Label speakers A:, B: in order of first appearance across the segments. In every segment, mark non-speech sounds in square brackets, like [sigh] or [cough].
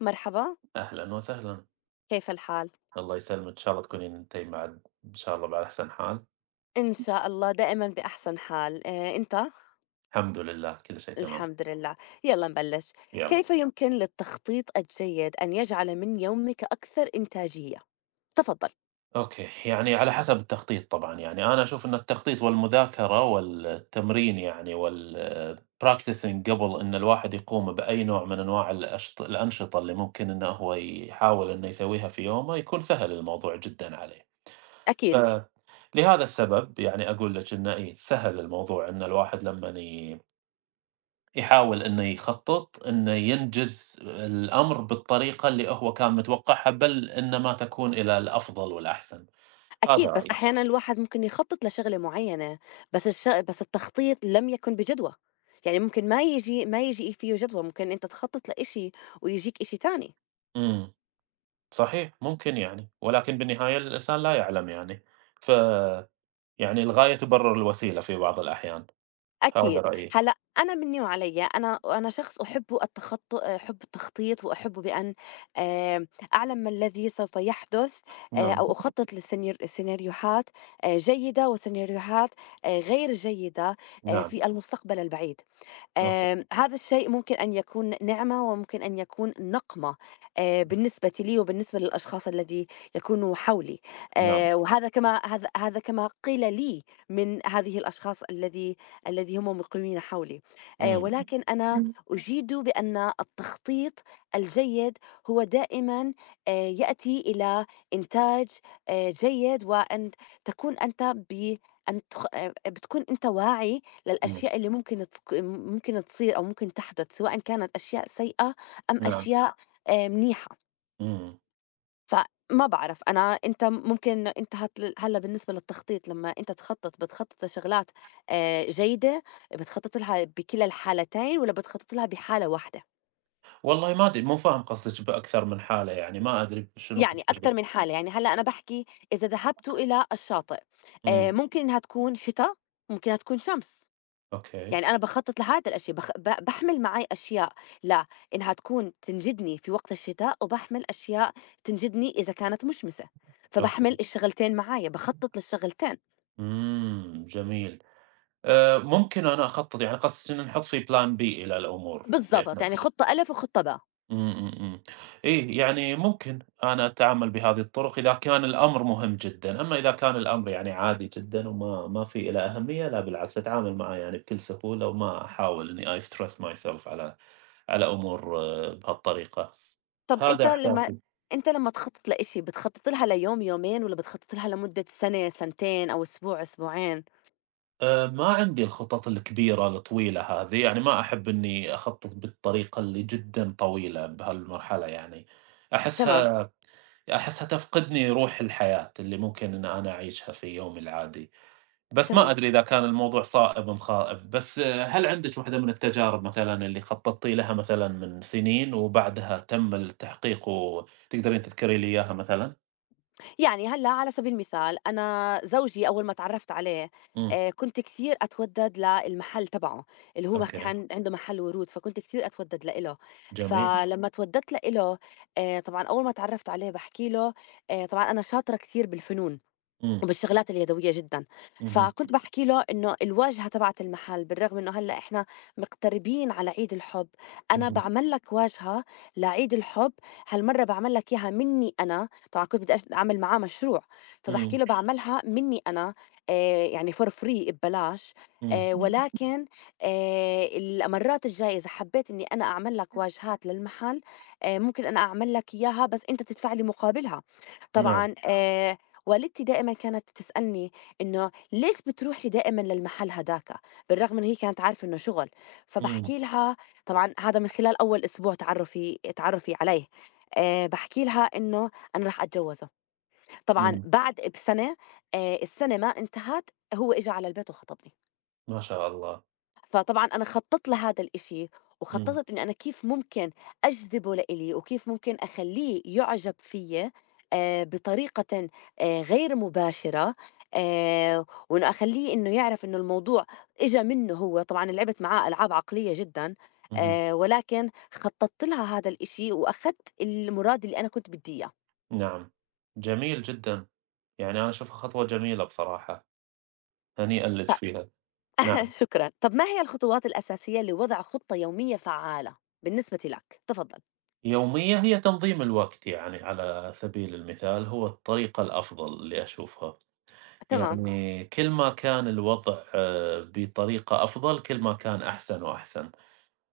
A: مرحبا.
B: أهلًا وسهلًا،
A: كيف الحال؟
B: الله يسلمِك، إن شاء الله تكونين أنتِ مع إن شاء الله على أحسن حال،
A: إن شاء الله دائما بأحسن حال، أنت؟
B: الحمد لله كل شيء تمام،
A: الحمد لله. يلا نبلش.
B: يالّا.
A: كيف يمكن للتخطيط الجيد أن يجعل من يومك أكثر إنتاجية؟ تفضل.
B: أوكي، على حسب التخطيط طبعًا، أنا أشوف إن التخطيط والمذاكرة والتمرين والpracticing قبل إن الواحد يقوم بأي نوع من أنواع الأنشطة اللي ممكن إنه هو يحاول إنه يسويها في يومه، يكون سهل الموضوع جدًا عليه، ف
A: أكيد.
B: لهذا السبب أقول لِك إنه إيه، سهل الموضوع إن الواحد لمّن ي يحاول إنه يخطّط، إنه ينجز الأمر بالطريقة اللي هو كان متوقعها، بل إنما تكون إلى الأفضل والأحسن، هذا
A: أكيد، بس
B: رأيي.
A: أحيانا الواحد ممكن يخطط لشغلة معينة، بس التخطيط لم يكن بجدوى، يعني ممكن ما يجي فيه جدوى، ممكن أنت تخطط لإشي ويجيك إشي تاني.
B: إمم، صحيح ممكن ولكن بالنهاية الإنسان لا يعلم يعني، فيعني الغاية تبرر الوسيلة في بعض الأحيان، هذا
A: أكيد،
B: رأيي.
A: هلأ أنا منّي وعليّا، أنا شخص أحب أحب التخطيط وأحب بأن آآ أعلم ما الذي سوف يحدث،
B: نعم،
A: أو أخطط سيناريوهات جيدة وسيناريوهات غير جيدة
B: نعم،
A: في المستقبل البعيد.
B: أوكي،
A: هذا الشيء ممكن أن يكون نعمة وممكن أن يكون نقمة، بالنسبة لي وبالنسبة للأشخاص الذي يكونوا حولي،
B: نعم،
A: وهذا كما هذا كما قيل لي من هذه الأشخاص الذي هم مقيمين حولي،
B: إمم.
A: ولكن أنا أُجيد بأن التخطيط الجيد هو دائمًا، يأتي إلى إنتاج جيد، وأن تكون أنت ب أن تخ آه، بتكون أنت واعي
B: إمم،
A: للأشياء اللي ممكن ممكن تصير أو ممكن تحدث، سواء كانت أشياء سيئة أم
B: نعم،
A: أشياء منيحة.
B: إمم.
A: فما بعرف أنا أنت، ممكن أنت هلا بالنسبة للتخطيط، لما أنت تخطط بتخطط لشغلات جيدة، بتخطط لها بكلا الحالتين ولا بتخطط لها بحالة واحدة؟
B: والله ما أدري، مو فاهم قصدِك بأكثر من حالة، ما أدري شنو
A: يعني
B: قصدِك.
A: أكثر من حالة، يعني هلا أنا بحكي إذا ذهبت إلى الشاطئ،
B: إمم،
A: ممكن إنها تكون شتاء، ممكن إنها تكون شمس،
B: أوكي،
A: يعني أنا باخطّط لهذا الأشي، بخ ب باحمِل معي أشياء لإنها تكون تنجدني في وقت الشتاء، وباحمِل أشياء تنجدني إذا كانت مشمسة،
B: أوكي.
A: فباحمِل الشغلتين معايا، باخطّط للشغلتين.
B: إمم، جميل. ممكن أنا أخطّط، يعني قصدِك إن نحُط في plan B إلى الأمور اللي
A: بالضبط،
B: إحنا
A: يعني
B: فيه.
A: خطّة ألِف وخطّة باء.
B: إمم، إمم، إمم. إيه، يعني ممكن أنا أتعامل بهذه الطرق إذا كان الأمر مهم جدًا، أما إذا كان الأمر عادي جدًا وما ما فيه له أهمية، لا بالعكس أتعامل معاه بكل سهولة وما أحاول إني I stress myself على على أمور بهالطريقة.
A: طَب
B: هذا
A: أنت لمّا
B: أحساسي.
A: تخطّط لإشي، بتخطّط لها ليوم، يومين، والّا بتخطّط لها لمدة سَنة، سَنتين، أو أسبوع، أسبوعين؟
B: ما عندي الخطط الكبيرة الطويلة هذه، يعني ما أحب إني أخطط بالطريقة اللي جدًا طويلة بهالمرحلة.
A: تمام.
B: أحسها أحسها تفقدني روح الحياة اللي ممكن إن أنا أعيشها في يومي العادي، بس ما
A: تمام،
B: أدري إذا كان الموضوع صائب أم خائب، بس أه، هل عندِك واحدة من التجارب مثلًا اللي خططتِ لها مثلًا من سنين وبعدها تم التحقيق وتقدرين تذكري لي إياها مثلًا؟
A: يعني هلأ على سبيل المثال، أنا زوجي أول ما تعرّفت عليه،
B: إمم،
A: كنت كتير أتودّد للمحل تبعه، اللي هو م
B: أوكي،
A: كان عنده محل ورود، فكنت كتير أتودّد لإله.
B: جميل،
A: فلمّا اتودّدت لإله، طبعًا أول ما تعرّفت عليه باحكي له، طبعًا أنا شاطرة كتير بالفنون
B: إمم،
A: وبالشغلات اليدوية جدًا.
B: اهم،
A: فكنت باحكي له إنه الواجهة تبعة المحل، بالرغم إنه هلأ إحنا مقتربين على عيد الحب، أنا
B: اهم،
A: باعمل لك واجهة لعيد الحب، هالمرة باعمل لك إياها منّي أنا. طبعًا كنت بدي أعمل معاه مشروع، فباحكي
B: إمم،
A: له باعملها منّي أنا، يعني for free، ببلاش،
B: إمم،
A: ولكن المرات الجاية إذا حبيت إني أنا أعمل لك واجهات للمحل، ممكن أنا أعمل لك إياها بس أنت تدفع لي مقابلها.
B: نعم،
A: طبعًا والدتي دائمًا كانت تسألني إنه "ليش بتروحي دائمًا للمحل هداك؟" بالرغم إن هي كانت عارفة إنه شغل،
B: إمم.
A: فباحكي لها. طبعًا هذا من خلال أول أسبوع تعرُّفي عليه، باحكي لها إنه أنا راح أتجوّزه. طبعًا
B: إمم،
A: بعد بسنة، السنة ما انتهت، هو إجا على البيت وخطبني.
B: ما شاء الله،
A: فطبعًا أنا خطّطت لهذا الإشي،
B: إمم،
A: وخطّطت إني أنا كيف ممكن أجذبه لإلي، وكيف ممكن أخلّيه يُعجب فيّ بطريقةً غير مباشرة، وإنه أخلّيه إنه يعرف إنه الموضوع إجا منّه هو. طبعًا لعبت معاه ألعاب عقلية جدًا،
B: اهم،
A: ولكن خطّطت لها هذا الإشي، وأخدت المُراد اللي أنا كنت بدّي إياه.
B: نعم، جميل جدًا، يعني أنا أشوفها خطوة جميلة بصراحة، هنيئًا لِك
A: ط
B: فيها، نعم،
A: [laughs] شكرًا. طب ما هي الخطوات الأساسية لوضع خطة يومية فعّالة بالنسبة لك؟ تفضّل.
B: يومية هي تنظيم الوقت يعني على سبيل المثال هو الطريقة الأفضل اللي أشوفها،
A: تمام.
B: يعني كل ما كان الوضع بطريقة أفضل كل ما كان أحسن وأحسن،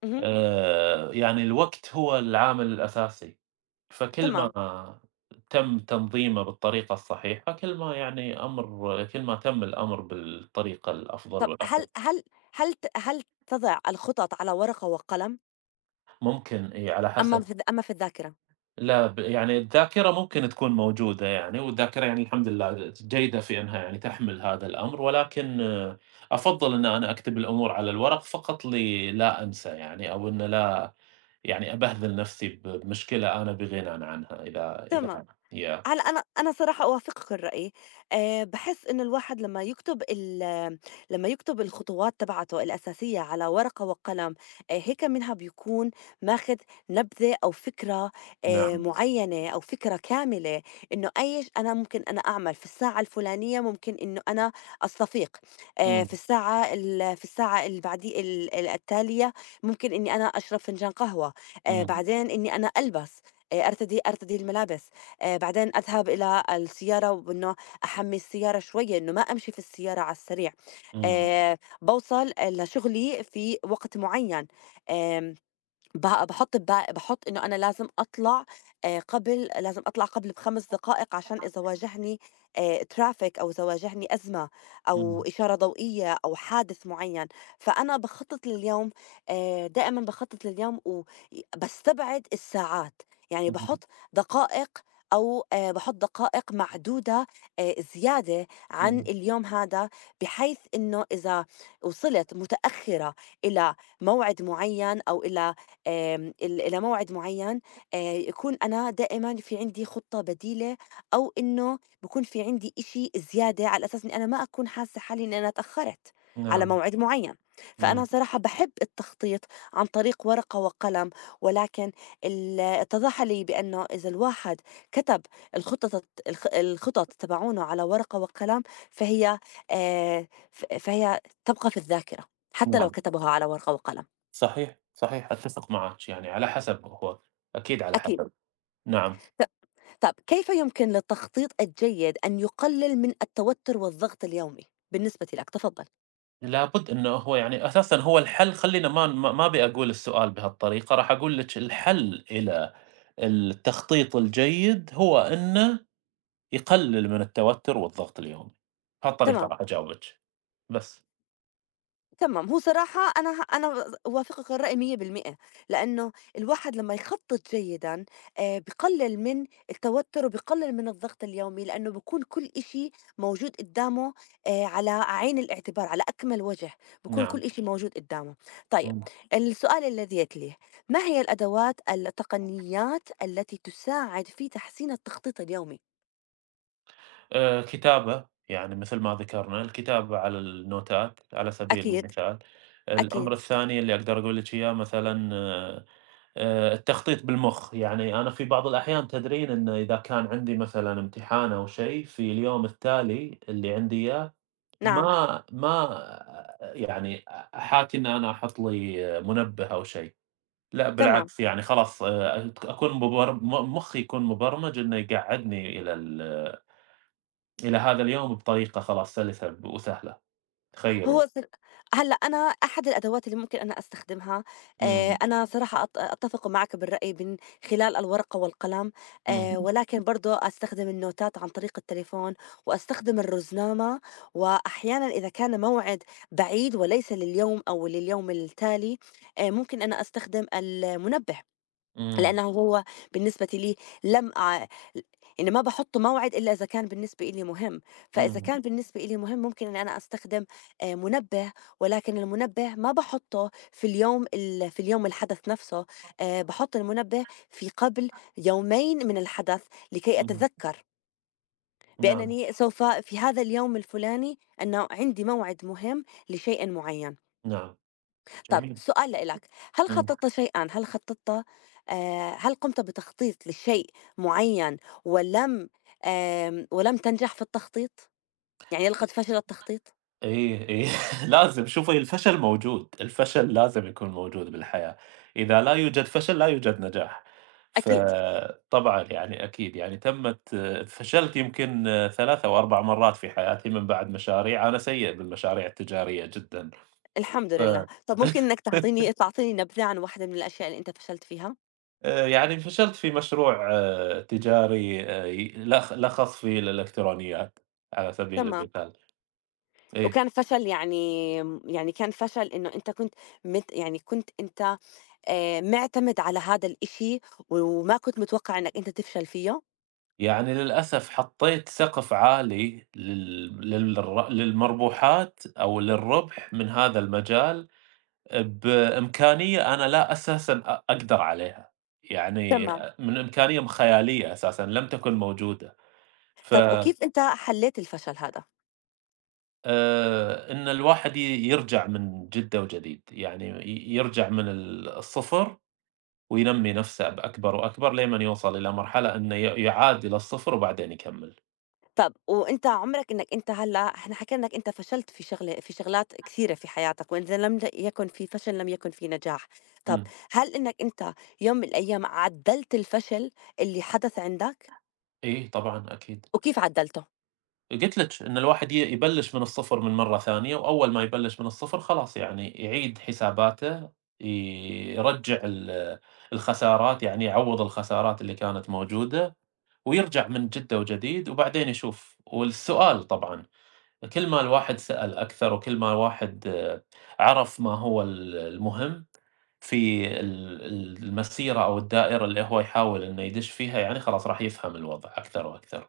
A: اهم.
B: يعني الوقت هو العامل الأساسي. فكل
A: تمام.
B: ما تم تنظيمه بالطريقة الصحيحة، كل ما تم الأمر بالطريقة الأفضل
A: طب
B: والأفضل.
A: هل تضع الخطط على ورقة وقلم،
B: ممكن إي على حسب
A: أما في الذاكرة؟
B: لا ب يعني الذاكرة ممكن تكون موجودة، والذاكرة يعني الحمد لله جيدة في إنها يعني تحمل هذا الأمر، ولكن أفضّل إن أنا أكتب الأمور على الورق فقط لي لا أنسى، أو إن لا أبهذل نفسي بمشكلة أنا بغنى عنها إذا.
A: تمام.
B: yeah.
A: هلأ أنا صراحة أوافقِك الرأي، باحس إنه الواحد لمّا يكتب الخطوات تبعته الأساسية على ورقة وقلم، هيك منها بيكون ماخد نبذة أو فكرة
B: نعم.
A: معيّنة أو فكرة كاملة، إنه أي ش أنا ممكن أنا أعمل في الساعة الفلانية، ممكن إنه أنا أستفيق،
B: إمم،
A: في الساعة اللي بعدي ال ال التالية ممكن إني أنا أشرب فنجان قهوة،
B: إمم،
A: بعدين إني أنا ألبس، أرتدي الملابس. بعدين أذهب إلى السيارة، وإنه أحمّي السيارة شوية، إنه ما أمشي في السيارة على السريع.
B: إمم،
A: آآ باوصل لشغلي في وقت معيّن. آمم بقى باحُط إنه أنا لازم أطلع، قبل لازم أطلع قبل ب5 دقائق، عشان إذا واجهني traffic أو إذا واجهني أزمة أو
B: إمم،
A: إشارة ضوئية أو حادث معيّن. فأنا باخطط لليوم، دائمًا باخطط لليوم، و ي باستبعد الساعات، يعني
B: اهم.
A: باحُط دقائق، أو باحُط دقائق معدودة زيادة عن
B: إمم،
A: اليوم هذا، بحيث إنه إذا وصلت متأخرة إلى موعد معيّن، أو إلى آمم ال إلى موعد معيّن، يكون أنا دائمًا في عندي خطّة بديلة، أو إنه بيكون في عندي إشي زيادة، على أساس إني أنا ما أكون حاسّة حالي إني أنا اتأخّرت على
B: نعم،
A: موعد معيّن. فأنا
B: إمم،
A: صراحة باحب التخطيط عن طريق ورقة وقلم، ولكن اتضح لي بأنه إذا الواحد كتب الخطط تبعونه على ورقة وقلم، فهي ف فهي تبقى في الذاكرة حتى لو
B: نعم،
A: كتبها على ورقة وقلم.
B: صحيح، صحيح أتفق معك، يعني على حسب هو، أكيد على
A: أكيد.
B: حسب، نعم،
A: ت طب كيف يمكن للتخطيط الجيد أن يقلل من التوتر والضغط اليومي بالنسبة لك؟ تفضل.
B: لابد إنه هو أساسًا هو الحل، خلّينا ما ما ما أبي أقول السؤال بهالطريقة، راح أقول لِك الحل إلى التخطيط الجيد هو إنه يقلل من التوتر والضغط اليومي، بهالطريقة
A: تمام.
B: راح أجاوبِك، بس،
A: تمام، هو صراحة أنا أوافقِك الرأي 100%، لإنه الواحد لمّا يخطط جيدًا بيقلل من التوتر وبيقلل من الضغط اليومي، لإنه بيكون كل إشي موجود قدّامه، على عين الاعتبار، على أكمل وجه، بيكون
B: نعم،
A: كل إشي موجود قدّامه. طيب،
B: إمم.
A: السؤال الذي يتليه: ما هي الأدوات التقنيات التي تساعد في تحسين التخطيط اليومي؟
B: كتابة، يعني مثل ما ذكرنا، الكتابة على النوتات على سبيل
A: أكيد.
B: المثال. الأمر
A: أكيد.
B: الثاني اللي أقدر أقول لِك إياه مثلًا التخطيط بالمُخ، يعني أنا في بعض الأحيان تدرين إن إذا كان عندي مثلًا امتحان أو شيء في اليوم التالي اللي عندي إياه،
A: نعم.
B: ما ما يعني أحاتي إن أنا أحط لي منبه أو شيء، لأ
A: تمام.
B: بالعكس خلاص أكون مبر م مُخي يكون مبرمج إنه يقعّدني إلى هذا اليوم بطريقة خلاص سلسة وسهلة، تخيّلي.
A: هو صر هلأ أنا أحد الأدوات اللي ممكن أنا أستخدمها،
B: إمم،
A: أنا صراحة أتفق معك بالرأي من خلال الورقة والقلم،
B: إمم،
A: ولكن برضه أستخدم النوتات عن طريق التليفون، وأستخدم الرُزنامة. وأحيانًا إذا كان موعد بعيد وليس لليوم أو لليوم التالي، ممكن أنا أستخدم المنبه.
B: إمم،
A: لأنه هو بالنسبة لي لم أع... إني ما بحط موعد إلا إذا كان بالنسبة إلي مهم، فإذا
B: إمم،
A: كان بالنسبة إلي مهم ممكن إن أنا أستخدم منبه، ولكن المنبه ما بحطه في في اليوم الحدث نفسه، بحط المنبه في قبل يومين من الحدث، لكي
B: إمم،
A: أتذكر
B: نعم،
A: بأنني سوف في هذا اليوم الفلاني أنه عندي موعد مهم لشيء معين.
B: نعم،
A: طب
B: جميل،
A: سؤال لإلك،
B: إمم،
A: هل خططت هل قمت بتخطيط لشيء معيّن ولم آمم ولم تنجح في التخطيط؟ يعني لقد فشل التخطيط؟
B: إيه، إيه [laughs] لازم شوفي الفشل موجود، الفشل لازم يكون موجود بالحياة، إذا لا يوجد فشل لا يوجد نجاح،
A: أكيد.
B: فطبعًا أكيد فشلت يمكن 3 أو 4 مرات في حياتي من بعد مشاريع، أنا سيء بالمشاريع التجارية جدًا،
A: الحمد
B: ف
A: لله. طب ممكن إنك
B: [laughs]
A: تعطيني نبذة عن واحدة من الأشياء اللي أنت فشلت فيها؟
B: فشلت في مشروع تجاري ي لخ لخص في الإلكترونيات على سبيل
A: تمام.
B: المثال، إيه.
A: وكان فشل، يعني يعني كان فشل إنه أنت كنت مت يعني كنت أنت مِعتمد على هذا الإشي وما كنت متوقع إنك أنت تفشل فيه؟
B: يعني للأسف حطّيت سقف عالي لل للر للمربوحات أو للربح من هذا المجال بإمكانية أنا لا أساسًا أقدر عليها،
A: تمام.
B: من إمكانية خيالية أساسًا لم تكن موجودة، ف
A: طب وكيف أنت حلّيت الفشل هذا؟
B: إن الواحد يرجع من جدة وجديد، يعني ي يرجع من الصفر وينمّي نفسه بأكبر وأكبر لمن يوصل إلى مرحلة إنه يعاد إلى الصفر وبعدين يكمّل.
A: طَب وأنت عُمرك، إنّك أنت هلّأ إحنا حكينا إنّك أنت فشلت في شغلة في شغلات كثيرة في حياتك، وإذا لم د يكن في فشل لم يكن في نجاح، طَب
B: إمم.
A: هل إنّك أنت يوم من الأيام عدّلت الفشل اللي حدث عندك؟
B: إيه طبعًا أكيد.
A: وكيف عدّلته؟
B: قُلت لِك إن الواحد يبلّش من الصفر من مرّة ثانية، وأول ما يبلّش من الصفر خلاص يعني يعيد حساباته، ي يرجّع الخسارات، يعني يعوّض الخسارات اللي كانت موجودة، ويرجع من جدة وجديد وبعدين يشوف. والسؤال طبعًا. كل ما الواحد سأل أكثر، وكل ما الواحد عرف ما هو المهم في ال ال المسيرة أو الدائرة اللي هو يحاول إنه يدش فيها، يعني خلاص راح يفهم الوضع أكثر وأكثر.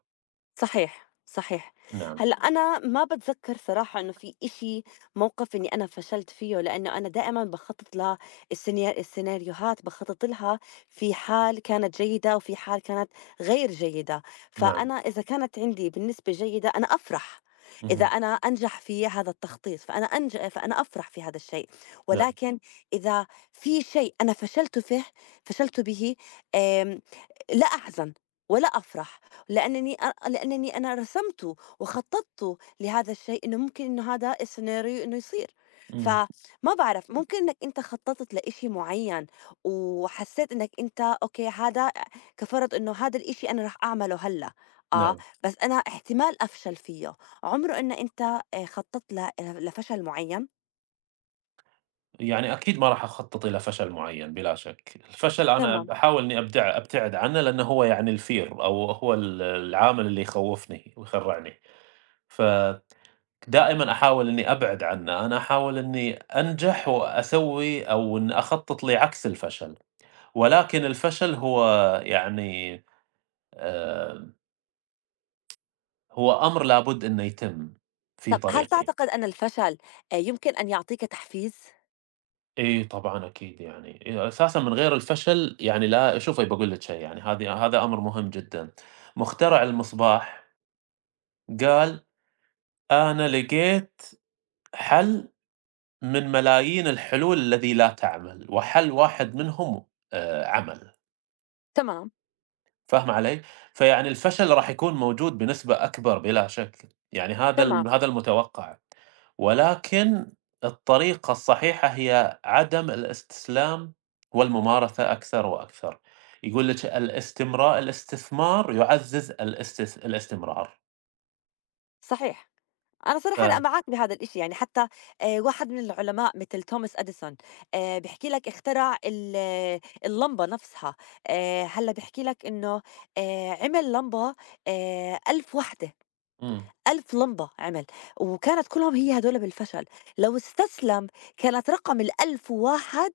A: صحيح، صحيح.
B: نعم،
A: هلأ أنا ما باتذكّر صراحة إنه في موقِف إنّي أنا فشلت فيه، لإنّه أنا دائمًا باخطّط السيناريوهات باخطّط لها في حال كانت جيدة وفي حال كانت غير جيدة.
B: نعم،
A: فأنا إذا كانت عندي بالنسبة جيدة أنا أفرح، إذا
B: اهم،
A: أنا أنجح في هذا التخطيط فأنا أفرح في هذا الشيء،
B: نعم،
A: ولكن إذا في شيء أنا فشلت فيه، فشلت به آمم، لا أحزن ولا أفرح، لأنني لأنني أنا رسمته وخططت لهذا الشيء، إنه ممكن إنه هذا السيناريو إنه يصير.
B: إمم،
A: فما باعرف، ممكن إنك أنت خطّطت لإشي معيّن وحسّيت إنك أنت أوكي، هذا كفرض إنه هذا الإشي أنا راح أعمله هلّأ، آه،
B: نعم.
A: بس أنا احتمال أفشل فيه، عمره إن أنت خطّطت لفشل معيّن؟
B: يعني أكيد ما راح أخطط إلى فشل معين بلا شك. الفشل أنا
A: تمام.
B: باحاول إني أبدع أبتعد عنه، لأنه هو يعني الفير أو هو ال العامل اللي يخوفني ويخرعني. ف دائمًا أحاول إني أبعد عنه، أنا أحاول إني أنجح وأسوي أو إن أخطط لعكس الفشل، ولكن الفشل هو يعني آآ، هو أمر لابد إنه يتم في
A: طب هل
B: طريقي.
A: تعتقد أن الفشل يمكن أن يعطيك تحفيز؟
B: إي طبعًا أكيد، أساسًا من غير الفشل يعني لا. شوفي باقول لِك شيء يعني هذا أمر مهم جدًا. مخترع المصباح قال: "أنا لقيت حل من ملايين الحلول الذي لا تعمل، وحل واحد منهم عمل."
A: تمام.
B: فاهمة علي؟ فيعني الفشل راح يكون موجود بنسبة أكبر بلا شك، يعني
A: تمام.
B: هذا المتوقع، ولكن الطريقة الصحيحة هي عدم الاستسلام والممارسة أكثر وأكثر، يقول لِك الاستثمار يعزز الاستمرار،
A: صحيح. أنا صراحة لأ
B: ف
A: معاك بهذا الإشي، يعني حتى واحد من العلماء مثل توماس أديسون بيحكي لك اخترع ال آه، اللمبة نفسها، هلّأ بيحكي لك إنه عمل لمبة 1000 وحدة،
B: إمم،
A: 1000 لمبة عمل، وكانت كلّهم هي هدول بالفشل، لو استسلم كانت رقم ال1001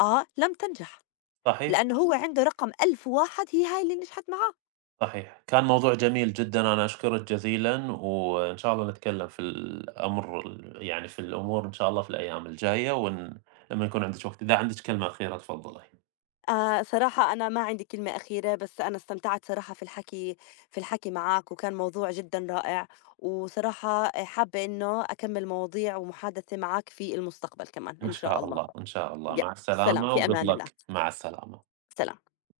A: لم تنجح،
B: صحيح.
A: لإنه هو عنده رقم 1001 هي هاي اللي نجحت معاه.
B: صحيح. كان موضوع جميل جدًا، أنا أشكرك جزيلًا، وإن شاء الله نتكلم في الأمر ال يعني في الأمور إن شاء الله في الأيام الجاية، لمّا يكون عندِك وقت، إذا عندِك كلمة أخيرة تفضّلي.
A: آه صراحة أنا ما عندي كلمة أخيرة، بس أنا استمتعت صراحة في الحكي معك، وكان موضوع جدا رائع، وصراحة حابة إنه أكمل مواضيع ومحادثة معك في المستقبل كمان
B: إن
A: إن شاء
B: شاء
A: الله.
B: الله، إن شاء الله.
A: يا
B: مع
A: سلام،
B: السلامة
A: في
B: وgood
A: أمان الله.
B: luck. مع السلامة.
A: سلام.